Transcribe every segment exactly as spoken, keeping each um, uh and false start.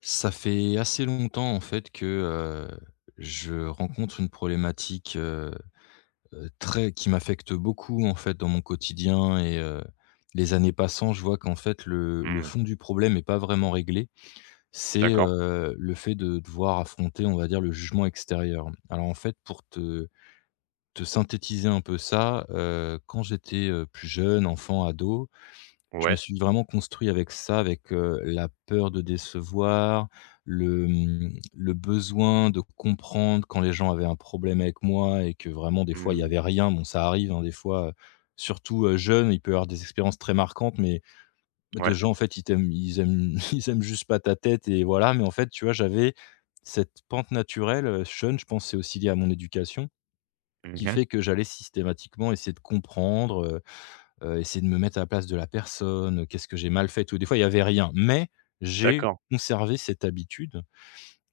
Ça fait assez longtemps en fait que, heu, je rencontre une problématique, heu heu, très qui m'affecte beaucoup en fait dans mon quotidien et heu, les années passant, je vois qu'en fait le le Mmh. fond du problème n'est pas vraiment réglé. C'est, D'accord. heu, le fait de devoir affronter, on va dire, le jugement extérieur. Alors en fait, pour te te synthétiser un peu ça, heu, quand j'étais, heu, plus jeune, enfant, ado, je me Ouais. suis vraiment construit avec ça, avec, heu, la peur de décevoir, le, mmh, le besoin de comprendre quand les gens avaient un problème avec moi et que vraiment des fois il y Mmh. avait rien. Bon ça arrive, hein, des fois, heu, surtout, heu, jeune, il peut y avoir des expériences très marquantes, mais Ouais. de gens en fait ils t'aiment ils aiment ils aiment juste pas ta tête et voilà. Mais en fait, tu vois, j'avais cette pente naturelle, heu, jeune, je pense que c'est aussi lié à mon éducation, Mmh qui mh. fait que j'allais systématiquement essayer de comprendre, heu, essayer de me mettre à la place de la personne, euh, qu'est-ce que j'ai mal fait et tout. Des fois, il y avait rien, mais j'ai D'accord. conservé cette habitude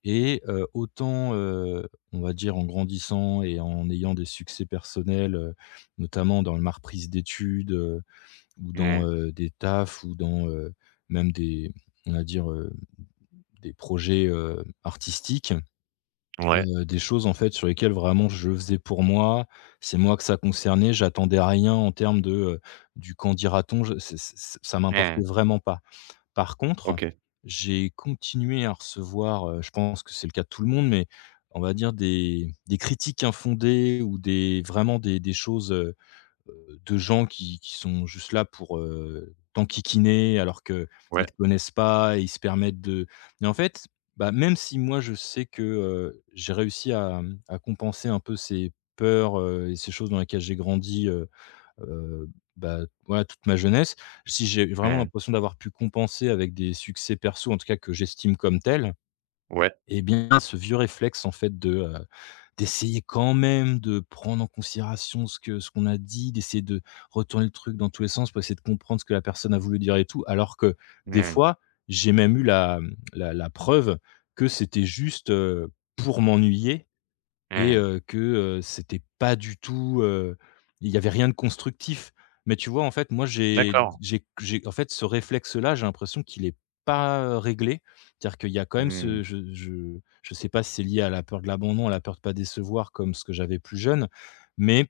et heu, autant, heu, on va dire en grandissant et en ayant des succès personnels, heu, notamment dans ma reprise d'études, heu, ou dans, Mmh. heu, des tafs ou dans, heu, même des on va dire, heu, des projets, heu, artistiques. Ouais. Heu, des choses en fait sur lesquelles vraiment je faisais pour moi, c'est moi que ça concernait, j'attendais rien en termes de, heu, du «qu'en dira-t-on», je ç ç ça m'importait Mmh. vraiment pas. Par contre, OK. j'ai continué à recevoir, heu, je pense que c'est le cas de tout le monde, mais on va dire des des critiques infondées ou des vraiment des des choses, euh, heu, de gens qui qui sont juste là pour, heu, t'enquiquiner alors qu'ils ne Ouais. te connaissent pas et ils se permettent de et en fait, bah, même si moi je sais que, heu, j'ai réussi à, mmh, à compenser un peu ces peurs, heu et ces choses dans lesquelles j'ai grandi, heu heu, bah, voilà, toute ma jeunesse. Si j'ai vraiment Mmh. l'impression d'avoir pu compenser avec des succès perso, en tout cas que j'estime comme tels Ouais. et bien ce vieux réflexe en fait de, d'essayer quand même de prendre en considération ce que ce qu'on a dit, d'essayer de retourner le truc dans tous les sens pour essayer de comprendre ce que la personne a voulu dire et tout. Alors que des Mmh. fois, j'ai même eu la, mmh, la la preuve que c'était juste, heu, pour m'ennuyer et Mmh. heu, que, heu, c'était pas du tout, heu, il y avait rien de constructif. Mais tu vois, en fait, moi, j'ai D'accord. j'ai j'ai en fait, ce réflexe-là, j'ai l'impression qu'il est pas, réglé. C'est-à-dire qu'il y a quand même Mmh. ce je je je sais pas si c'est lié à la peur de l'abandon, à la peur de pas décevoir comme ce que j'avais plus jeune, mais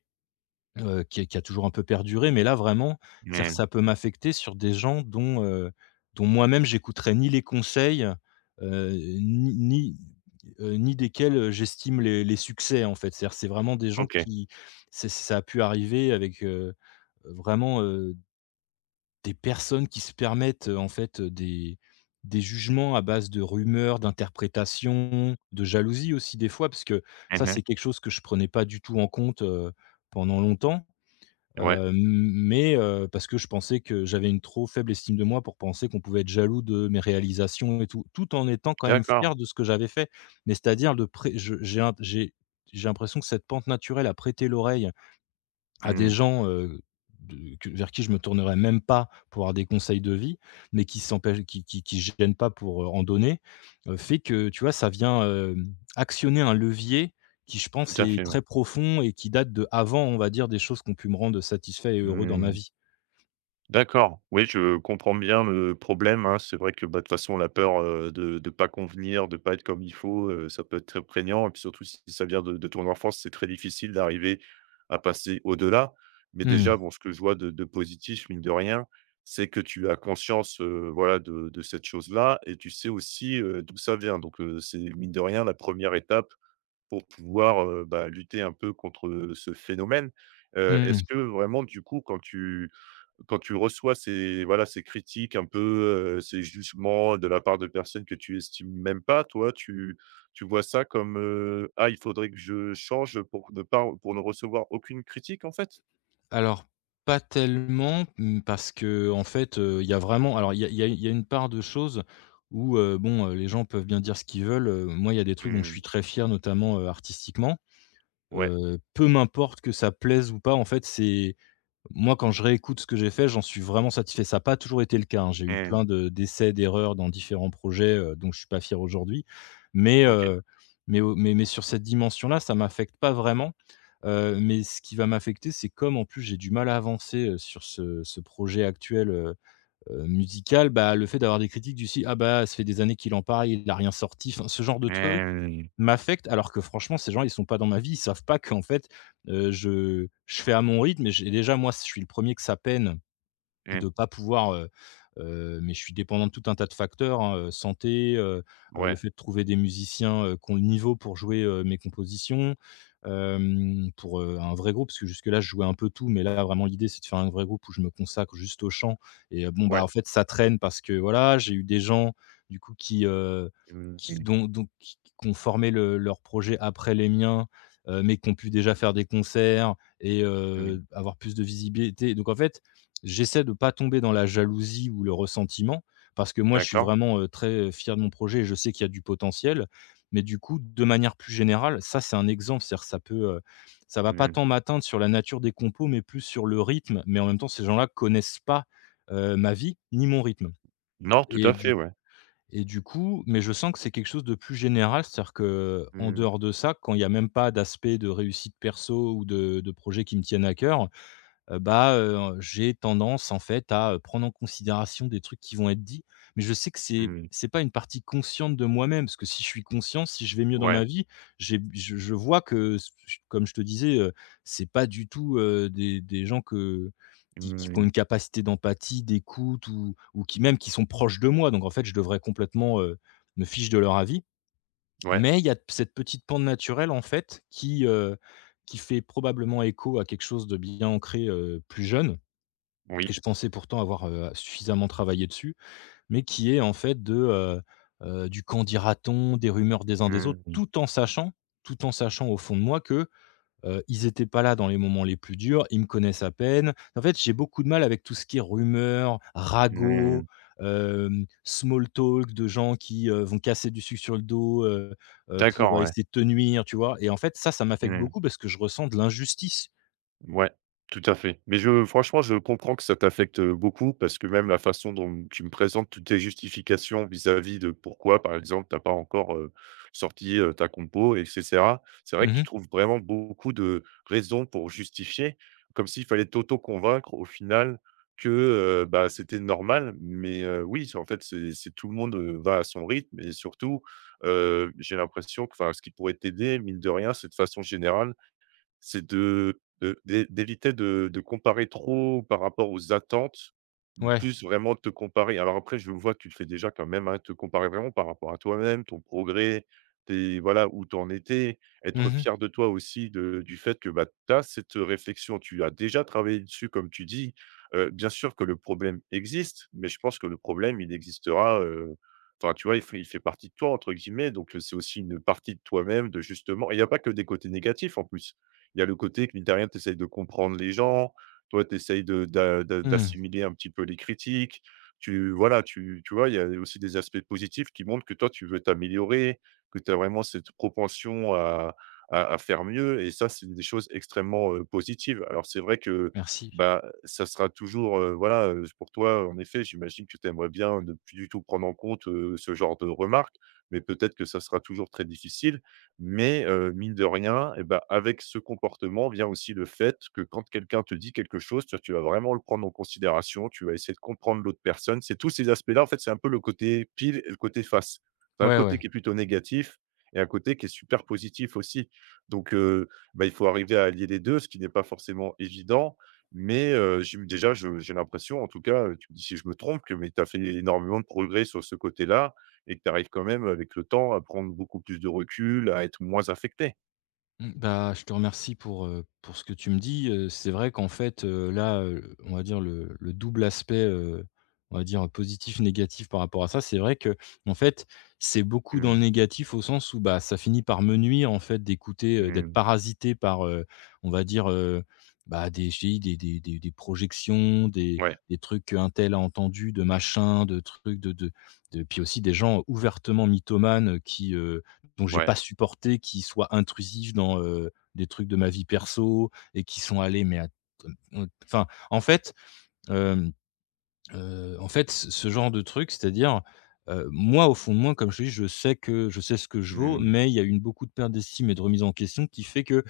Heu, qui est qui a toujours un peu perduré, mais là vraiment, c'est-à-dire que Mmh. ça peut m'affecter sur des gens dont, heu, dont moi-même j'écouterai ni les conseils, heu, ni ni, heu, ni desquels, j'estime les les succès en fait. C'est-à-dire que c'est vraiment des gens OK. qui c'est ça a pu arriver avec, heu, vraiment, heu, des personnes qui se permettent, heu, en fait, heu, des des jugements à base de rumeurs, d'interprétations, de jalousie aussi des fois, parce que Mmh ça, mh. c'est quelque chose que je prenais pas du tout en compte, heu, pendant longtemps. Ouais. Heu, mais heu, parce que je pensais que j'avais une trop faible estime de moi pour penser qu'on pouvait être jaloux de mes réalisations et tout, tout en étant quand même D'accord. fier de ce que j'avais fait. Mais c'est-à-dire de pré je j'ai un j'ai j'ai l'impression que cette pente naturelle à prêter l'oreille à des Mmh. gens, heu, de que vers qui je me tournerais même pas pour avoir des conseils de vie, mais qui s'empêchent qui qui qui se gênent pas pour, heu, en donner, heu, fait que, tu vois, ça vient, hem, actionner un levier qui, je Tout pense, à est fait, ouais. très profond et qui date de avant on va dire, des choses qui ont pu me rendre satisfait et heureux dans ma Mmh. vie. D'accord, oui, je comprends bien le problème, hein. C'est vrai que, bah, de toute façon, la peur, heu, de ne pas convenir, de pas être comme il faut, heu, ça peut être très prégnant et puis surtout si ça vient de de ton enfance, c'est très difficile d'arriver à passer au-delà. Mais déjà, Mmh, bon, ce que je vois de de positif, mine de rien, c'est que tu as conscience, heu, voilà, de de cette chose-là et tu sais aussi, heu, d'où ça vient. Donc, heu, c'est mine de rien la première étape pour pouvoir, heu, bah, lutter un peu contre, ce phénomène. Heu, est-ce mmh. que vraiment, du coup, quand tu quand tu reçois ces voilà, ces critiques un peu, heu, ces jugements de la part de personnes que tu estimes même pas, toi, tu tu vois ça comme, heu: «Ah, il faudrait que je change pour ne pas pour ne recevoir aucune critique», en fait? Alors, pas tellement, mmh, parce que en fait, heu, il y a vraiment alors il y a il y a il y a une part de choses où, heu, bon, heu, les gens peuvent bien dire ce qu'ils veulent, heu, moi, il y a des trucs dont je suis Mmh. très fier, notamment, heu, artistiquement. Ouais. Heu, peu m'importe que ça plaise ou pas, en fait, c'est moi, quand je réécoute ce que j'ai fait, j'en suis vraiment satisfait. Ça n'a pas toujours été le cas, hein. J'ai eu Mmh. plein de d'essais, d'erreurs dans différents projets, heu, dont je suis pas fier aujourd'hui. Mais OK. heu, mais au mais mais sur cette dimension-là, ça m'affecte pas vraiment. Heu, mais ce qui va m'affecter, c'est comme, en plus, j'ai du mal à avancer, heu, sur ce ce projet actuel, heu, heu, musical, bah, le fait d'avoir des critiques du style: «Ah bah, ça fait des années qu'il en parle, il n'a rien sorti». Enfin, ce genre de truc Mmh. m'affecte alors que franchement, ces gens, ils sont pas dans ma vie. Ils savent pas qu'en fait, heu, je je fais à mon rythme et j'ai déjà moi, je suis le premier que ça peine Mmh. de pas pouvoir, heu heu, mais je suis dépendant de tout un tas de facteurs, hein, heu, santé, heu heu, le Ouais. fait de trouver des musiciens, heu, qui ont le niveau pour jouer, heu, mes compositions, hem, pour, heu, un vrai groupe. Parce que jusque-là, je jouais un peu tout, mais là, vraiment, l'idée, c'est de faire un vrai groupe où je me consacre juste au chant et euh, bon, bah, Ouais. en fait, ça traîne parce que, voilà, j'ai eu des gens, du coup, qui, heu, Mmh qui mh. dont dont qui qui ont formé le leur projet après les miens, heu, mais qui ont pu déjà faire des concerts et Mmh. heu, avoir plus de visibilité. Donc en fait, j'essaie de pas tomber dans la jalousie ou le ressentiment, parce que moi, je suis D'accord. vraiment, heu, très fier de mon projet et je sais qu'il y a du potentiel. Mais du coup, de manière plus générale, ça, c'est un exemple, c'est-à-dire que ça peut, heu, ça va pas Mmh. tant m'atteindre sur la nature des compos, mais plus sur le rythme. Mais en même temps, ces gens-là connaissent pas, heu, ma vie ni mon rythme Non, tout et à fait, du ouais. et du coup mais je sens que c'est quelque chose de plus général, c'est-à-dire que en Mmh. dehors de ça, quand il y a même pas d'aspect de réussite perso ou de de projets qui me tiennent à cœur, heu, bah, heu, j'ai tendance en fait à, heu, prendre en considération des trucs qui vont être dits. Mais je sais que c'est Mmh. c'est pas une partie consciente de moi-même, parce que si je suis conscient, si je vais mieux dans ma Ouais. vie, j'ai je je vois que s comme je te disais, heu, c'est pas du tout, heu, des des gens que qui qui ont Mmh. une capacité d'empathie, d'écoute ou ou qui même qui sont proches de moi. Donc en fait, je devrais complètement, heu, me fiche de leur avis. Ouais. Mais il y a cette petite pente naturelle, en fait, qui, heu, qui fait probablement écho à quelque chose de bien ancré, heu, plus jeune et Oui. je pensais pourtant avoir, heu, suffisamment travaillé dessus, mais qui est en fait de, heu heu, du «Qu'en dira-t-on?» des rumeurs des uns des Mmh autres, mh. tout en sachant tout en sachant au fond de moi que, Heu, ils étaient pas là dans les moments les plus durs, ils me connaissent à peine. En fait, j'ai beaucoup de mal avec tout ce qui est rumeurs, ragots, Mmh. hem, small talk de gens qui, heu, vont casser du sucre sur le dos, heu heu, D'accord, pour ouais. essayer de te nuire, tu vois? Et en fait, ça, ça m'affecte Mmh. beaucoup parce que je ressens de l'injustice. Ouais, tout à fait. Mais je franchement, je comprends que ça t'affecte, beaucoup parce que même la façon dont tu me présentes toutes tes justifications vis-à-vis de pourquoi, par exemple, t'as pas encore, heu, sorti, heu, ta compo et cetera. C'est vrai que tu Mmh. trouves vraiment beaucoup de raisons pour justifier, comme s'il fallait t'auto-convaincre au final que, heu, bah, c'était normal. Mais, heu, oui, c'est en fait, c'est c'est tout le monde, heu, va à son rythme et surtout, heu, j'ai l'impression que, enfin, ce qui pourrait t'aider, mine de rien, c'est de façon générale c'est de de d'é d'éviter de de comparer trop par rapport aux attentes, Ouais. plus vraiment te comparer alors après je vois que tu le fais déjà quand même, hein, te comparer vraiment par rapport à toi-même, ton progrès, tes voilà où tu en étais, Mmh être mh. fier de toi aussi de du fait que, bah, tu as cette, réflexion, tu as déjà travaillé dessus comme tu dis. Heu, bien sûr que le problème existe, mais je pense que le problème il existera, heu, enfin tu vois? Il fait il fait partie de toi entre guillemets donc, heu, c'est aussi une partie de toi-même de justement et il y a pas que des côtés négatifs en plus il y a le côté que mine de rien, tu essayes de comprendre les gens, toi, tu essayes de d'a d'a Mmh. d'assimiler un petit peu les critiques. Tu Voilà, tu tu vois, il y a aussi des aspects positifs qui montrent que toi, tu veux t'améliorer, que tu as vraiment cette propension à à à faire mieux et ça, c'est des choses extrêmement, heu, positives. Alors c'est vrai que, Merci. bah, ça sera toujours, heu, voilà, heu, pour toi, en effet, j'imagine que tu aimerais bien ne plus du tout prendre en compte, heu, ce genre de remarques, mais peut-être que ça sera toujours très difficile. Mais heu, mine de rien et ben avec ce comportement vient aussi le fait que quand quelqu'un te dit quelque chose, tu tu vas vraiment le prendre en considération, tu vas essayer de comprendre l'autre personne. C'est tous ces aspects-là, en fait, c'est un peu le côté pile et le côté face. Tu Un Ouais, côté ouais. qui est plutôt négatif et un côté qui est super positif aussi. Donc heu, bah, il faut arriver à allier les deux, ce qui n'est pas forcément évident. Mais heu, j'im déjà, je j'ai l'impression en tout cas, heu, tu me dis si je me trompe que tu as fait énormément de progrès sur ce côté-là et que tu arrives quand même avec le temps à prendre beaucoup plus de recul, à être moins affecté. Mmh, bah, je te remercie pour, heu, pour ce que tu me dis, heu, c'est vrai qu'en fait, heu, là, heu, on va dire le le double aspect, heu, on va dire positif, négatif par rapport à ça, c'est vrai que en fait, c'est beaucoup dans le Mmh, négatif au sens où, bah, ça finit par me nuire en fait d'écouter, heu, d'être mmh, parasité par, heu, on va dire, heu, bah, des je t'ai dit des des des des projections, des ouais, des trucs qu'un tel a entendu, de machin, de trucs, de de de puis aussi des gens ouvertement mythomanes, qui, donc j'ai pas ouais, supporté qu'ils soient intrusifs dans, heu, des trucs de ma vie perso et qui sont allés mais à enfin, en fait, hem, heu, en fait, ce ce genre de truc, c'est-à-dire, heu, moi, au fond de moi, comme je te dis, je sais que je sais ce que je vaux, mmh, mais il y a eu une beaucoup de perte d'estime et de remise en question qui fait que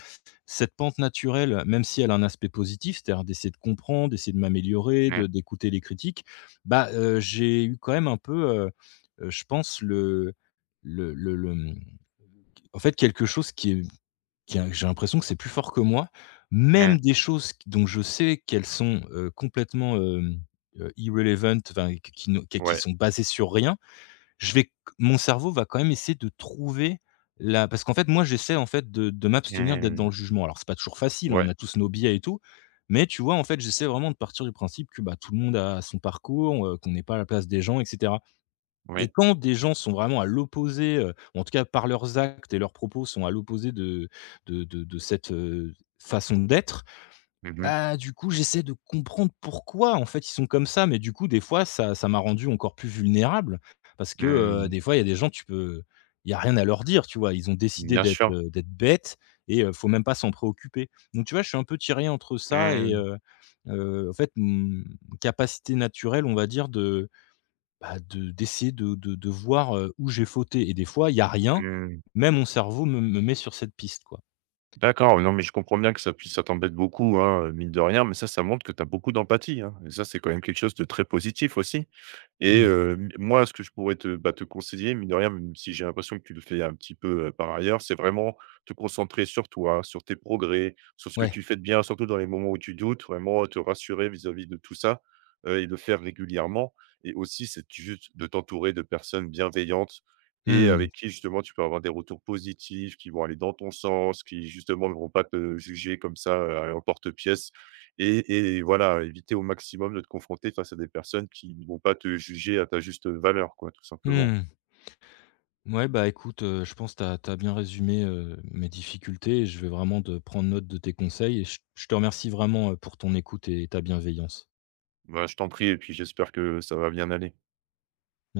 cette pente naturelle, même si elle a un aspect positif, c'est-à-dire d'essayer de comprendre, d'essayer de m'améliorer, de mmh, d'écouter les critiques, bah, heu, j'ai eu quand même un peu, heu heu, je pense le le le le, mmh, en fait, quelque chose qui est qui a j'ai l'impression que c'est plus fort que moi, mmh, même des choses q dont je sais qu'elles sont, heu, complètement, hem, heu, irrelevant, enfin, qui qui ne qui qui ouais, sont basées sur rien, je vais mon cerveau va quand même essayer de trouver la parce qu'en fait, moi, j'essaie, en fait, de de m'abstenir d'être dans mmh, le jugement. Alors c'est pas toujours facile, hein, on ouais, a tous nos biais et tout, mais tu vois, en fait, j'essaie vraiment de partir du principe que, bah, tout le monde a son parcours, heu, qu'on n'est pas à la place des gens et cetera. Et oui, quand des gens sont vraiment à l'opposé, heu, en tout cas par leurs actes et leurs propos sont à l'opposé de de de de cette, heu, façon d'être, mmh mh, bah, du coup, j'essaie de comprendre pourquoi, en fait, ils sont comme ça. Mais du coup, des fois, ça ça m'a rendu encore plus vulnérable parce que, heu, mmh, des fois, il y a des gens, tu peux il y a rien à leur dire, tu vois? Ils ont décidé bien d'être, sûr, heu, d'être bêtes et heu, faut même pas s'en préoccuper. Donc tu vois, je suis un peu tiré entre ça et mmh, heu heu, en fait, mon capacité naturelle, on va dire, de bah, de d'essayer de de de voir, heu, où j'ai fauté et des fois, il y a rien, mmh. mais mon cerveau me me met sur cette piste, quoi. D'accord, non, mais je comprends bien que ça puisse ça t'embête beaucoup, hein, mine de rien, mais ça, ça montre que tu as beaucoup d'empathie, hein et ça, c'est quand même quelque chose de très positif aussi. Et Mmh. heu, m moi, ce que je pourrais te, bah, te conseiller, mine de rien, même si j'ai l'impression que tu le fais un petit peu, heu, par ailleurs, c'est vraiment te concentrer sur toi, sur tes progrès, sur ce que Ouais. tu fais de bien, surtout dans les moments où tu doutes, vraiment te rassurer vis-à-vis de tout ça, heu et le faire régulièrement. Et aussi, c'est juste de t'entourer de personnes bienveillantes et Mmh. avec qui justement tu peux avoir des retours positifs, qui vont aller dans ton sens, qui justement ne vont pas te juger comme ça, heu, en porte-pièce. Et et voilà, éviter au maximum de te confronter face à des personnes qui ne vont pas te juger à ta juste valeur quoi, tout simplement. Mmh. Ouais, bah, écoute, heu, je pense tu as tu as bien résumé, heu, mes difficultés je vais vraiment de prendre note de tes conseils et je je te remercie vraiment, heu, pour ton écoute et ta bienveillance. Bah, je t'en prie et puis j'espère que ça va bien aller.